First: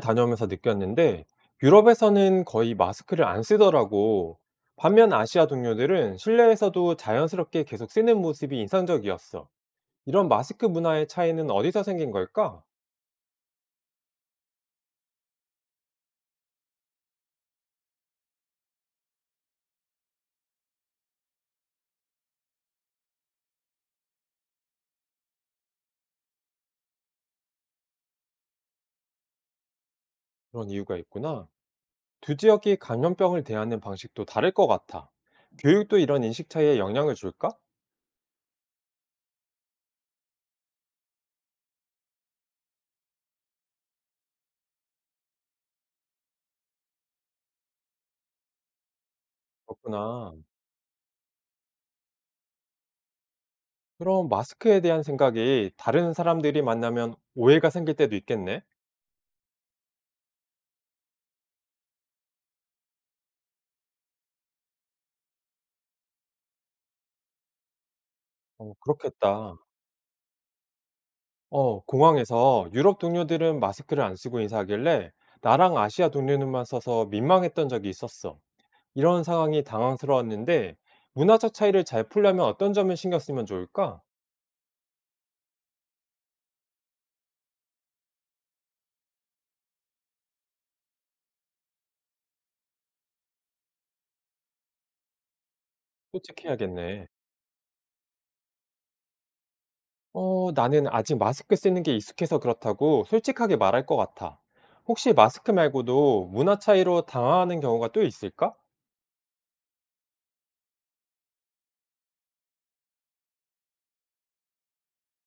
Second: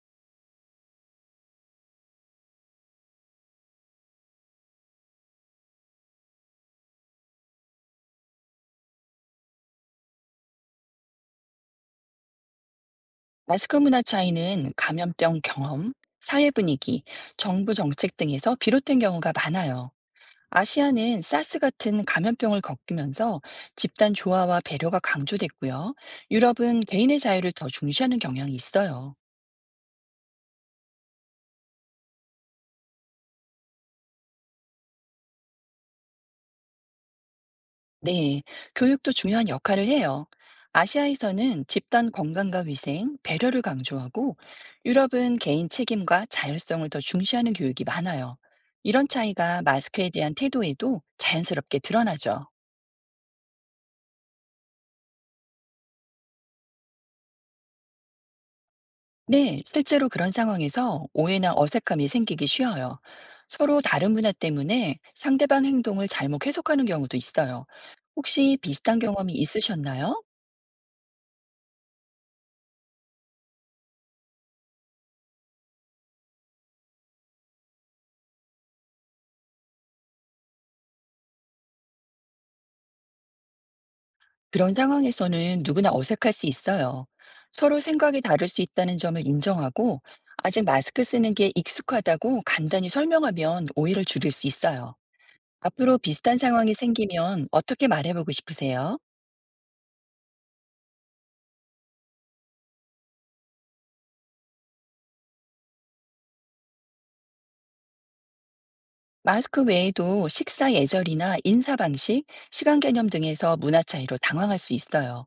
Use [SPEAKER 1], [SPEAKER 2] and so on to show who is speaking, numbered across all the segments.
[SPEAKER 1] 다녀오면서 느꼈는데 유럽에서는 거의 마스크를 안 쓰더라고. 반면 아시아 동료들은 실내에서도 자연스럽게 계속 쓰는 모습이 인상적이었어. 이런 마스크 문화의 차이는 어디서 생긴 걸까?
[SPEAKER 2] 마스크 문화 차이는 감염병 경험, 사회 분위기, 정부 정책 등에서 비롯된 경우가 많아요. 아시아는 사스 같은 감염병을 겪으면서 집단 조화와 배려가 강조됐고요. 유럽은 개인의 자유를 더 중시하는 경향이 있어요.
[SPEAKER 1] 그런 이유가 있구나. 두 지역이 감염병을 대하는 방식도 다를 것 같아. 교육도 이런 인식 차이에 영향을 줄까?
[SPEAKER 2] 네, 교육도 중요한 역할을 해요. 아시아에서는 집단 건강과 위생, 배려를 강조하고 유럽은 개인 책임과 자율성을 더 중시하는 교육이 많아요. 이런 차이가 마스크에 대한
[SPEAKER 1] 그렇구나.
[SPEAKER 2] 태도에도 자연스럽게 드러나죠.
[SPEAKER 1] 그럼 마스크에 대한 생각이 다른 사람들이 만나면 오해가 생길 때도 있겠네?
[SPEAKER 2] 네, 실제로 그런 상황에서 오해나 어색함이 생기기 쉬워요. 서로 다른 문화 때문에 상대방 행동을 잘못 해석하는 경우도 있어요. 혹시 비슷한 경험이
[SPEAKER 1] 그렇겠다.
[SPEAKER 2] 있으셨나요?
[SPEAKER 1] 공항에서 유럽 동료들은 마스크를 안 쓰고 인사하길래 나랑 아시아 동료들만 써서 민망했던 적이 있었어. 이런 상황이 당황스러웠는데 문화적 차이를 잘 풀려면 어떤 점을 신경 쓰면 좋을까?
[SPEAKER 2] 그런 상황에서는 누구나 어색할 수 있어요. 서로 생각이 다를 수 있다는 점을 인정하고, 아직 마스크 쓰는 게 익숙하다고 간단히 설명하면 오해를 줄일 수 있어요. 앞으로 비슷한 상황이
[SPEAKER 1] 솔직해야겠네.
[SPEAKER 2] 생기면 어떻게 말해보고 싶으세요?
[SPEAKER 1] 나는 아직 마스크 쓰는 게 익숙해서 그렇다고 솔직하게 말할 것 같아. 혹시 마스크 말고도 문화 차이로 당황하는 경우가 또 있을까?
[SPEAKER 2] 마스크 외에도 식사 예절이나 인사 방식, 시간 개념 등에서 문화 차이로 당황할 수 있어요.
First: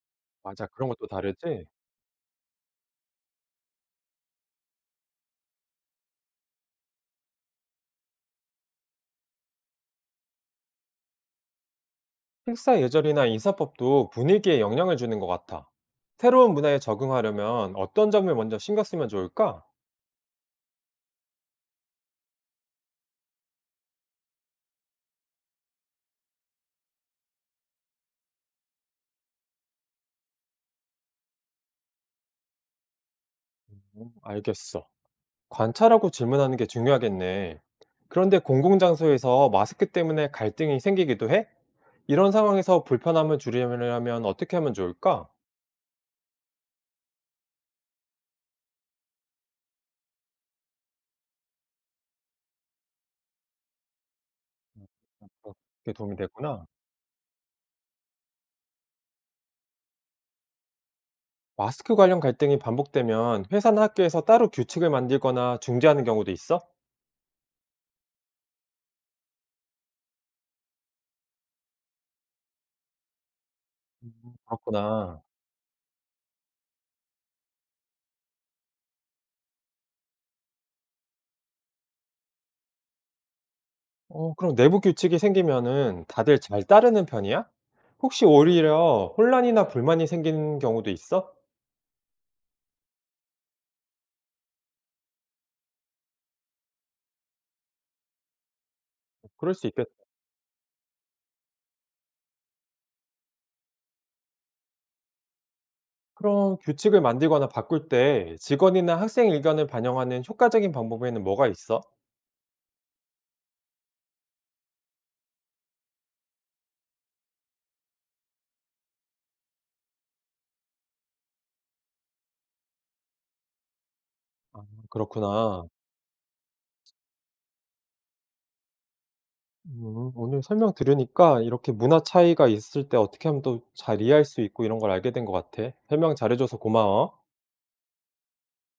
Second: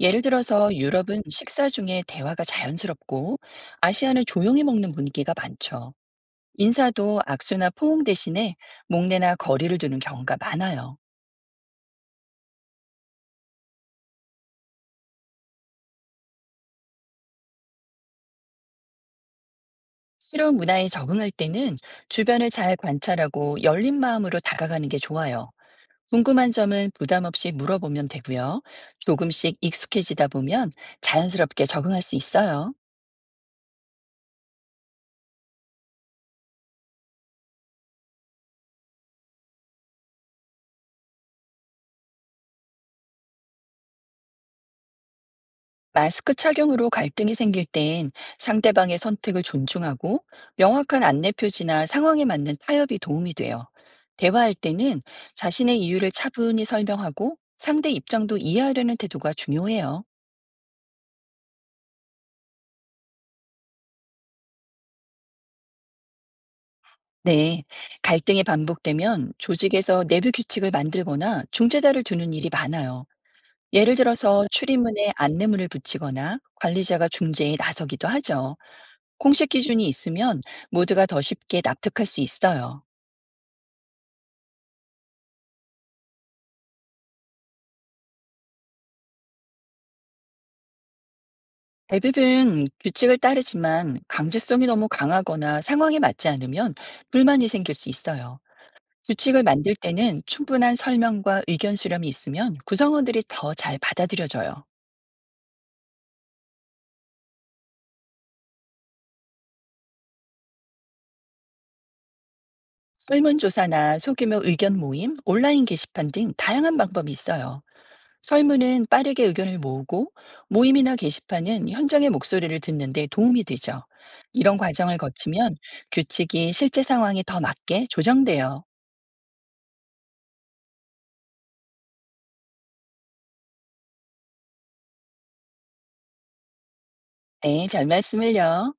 [SPEAKER 2] 예를
[SPEAKER 1] 맞아,
[SPEAKER 2] 들어서
[SPEAKER 1] 그런 것도
[SPEAKER 2] 유럽은
[SPEAKER 1] 다르지?
[SPEAKER 2] 식사 중에 대화가 자연스럽고 아시아는 조용히 먹는 분위기가 많죠. 인사도 악수나 포옹 대신에 목례나 거리를 두는 경우가 많아요.
[SPEAKER 1] 식사 예절이나 인사법도 분위기에 영향을 주는 것 같아. 새로운 문화에 적응하려면 어떤 점을 먼저 신경 쓰면 좋을까?
[SPEAKER 2] 새로운 문화에 적응할 때는 주변을 잘 관찰하고 열린 마음으로 다가가는 게 좋아요. 궁금한 점은 부담 없이 물어보면 되고요. 조금씩 익숙해지다 보면 자연스럽게 적응할 수 있어요.
[SPEAKER 1] 알겠어. 관찰하고 질문하는 게 중요하겠네. 그런데 공공장소에서 마스크 때문에 갈등이 생기기도 해? 이런 상황에서 불편함을 줄이려면 어떻게 하면 좋을까?
[SPEAKER 2] 마스크 착용으로 갈등이 생길 땐 상대방의 선택을 존중하고 명확한 안내 표지나 상황에 맞는 타협이 도움이 돼요. 대화할 때는 자신의
[SPEAKER 1] 그게
[SPEAKER 2] 이유를
[SPEAKER 1] 도움이
[SPEAKER 2] 차분히
[SPEAKER 1] 되구나.
[SPEAKER 2] 설명하고 상대 입장도 이해하려는 태도가 중요해요.
[SPEAKER 1] 마스크 관련 갈등이 반복되면 회사나 학교에서 따로 규칙을 만들거나 중재하는 경우도 있어?
[SPEAKER 2] 네. 갈등이 반복되면 조직에서 내부 규칙을 만들거나 중재자를 두는 일이 많아요. 예를
[SPEAKER 1] 음,
[SPEAKER 2] 들어서 출입문에
[SPEAKER 1] 그렇구나.
[SPEAKER 2] 안내문을 붙이거나 관리자가 중재에 나서기도 하죠. 공식 기준이 있으면 모두가 더 쉽게 납득할 수 있어요.
[SPEAKER 1] 그럼 내부 규칙이 생기면은 다들 잘 따르는 편이야? 혹시 오히려 혼란이나 불만이 생기는 경우도 있어?
[SPEAKER 2] 대부분 규칙을 따르지만 강제성이 너무 강하거나 상황에 맞지 않으면 불만이 생길 수 있어요. 규칙을
[SPEAKER 1] 그럴 수
[SPEAKER 2] 만들
[SPEAKER 1] 있겠다.
[SPEAKER 2] 때는 충분한 설명과 의견 수렴이 있으면 구성원들이 더 잘 받아들여져요.
[SPEAKER 1] 그럼 규칙을 만들거나 바꿀 때 직원이나 학생 의견을 반영하는 효과적인 방법에는 뭐가 있어?
[SPEAKER 2] 설문조사나 소규모 의견 모임, 온라인 게시판 등 다양한 방법이 있어요. 설문은 빠르게 의견을 모으고 모임이나 게시판은 현장의 목소리를 듣는데 도움이 되죠. 이런 과정을 거치면
[SPEAKER 1] 그렇구나.
[SPEAKER 2] 규칙이 실제 상황에 더 맞게 조정돼요.
[SPEAKER 1] 오늘 설명 들으니까 이렇게 문화 차이가 있을 때 어떻게 하면 또 잘 이해할 수 있고 이런 걸 알게 된 것 같아. 설명 잘해줘서 고마워.
[SPEAKER 2] 네, 별 말씀을요.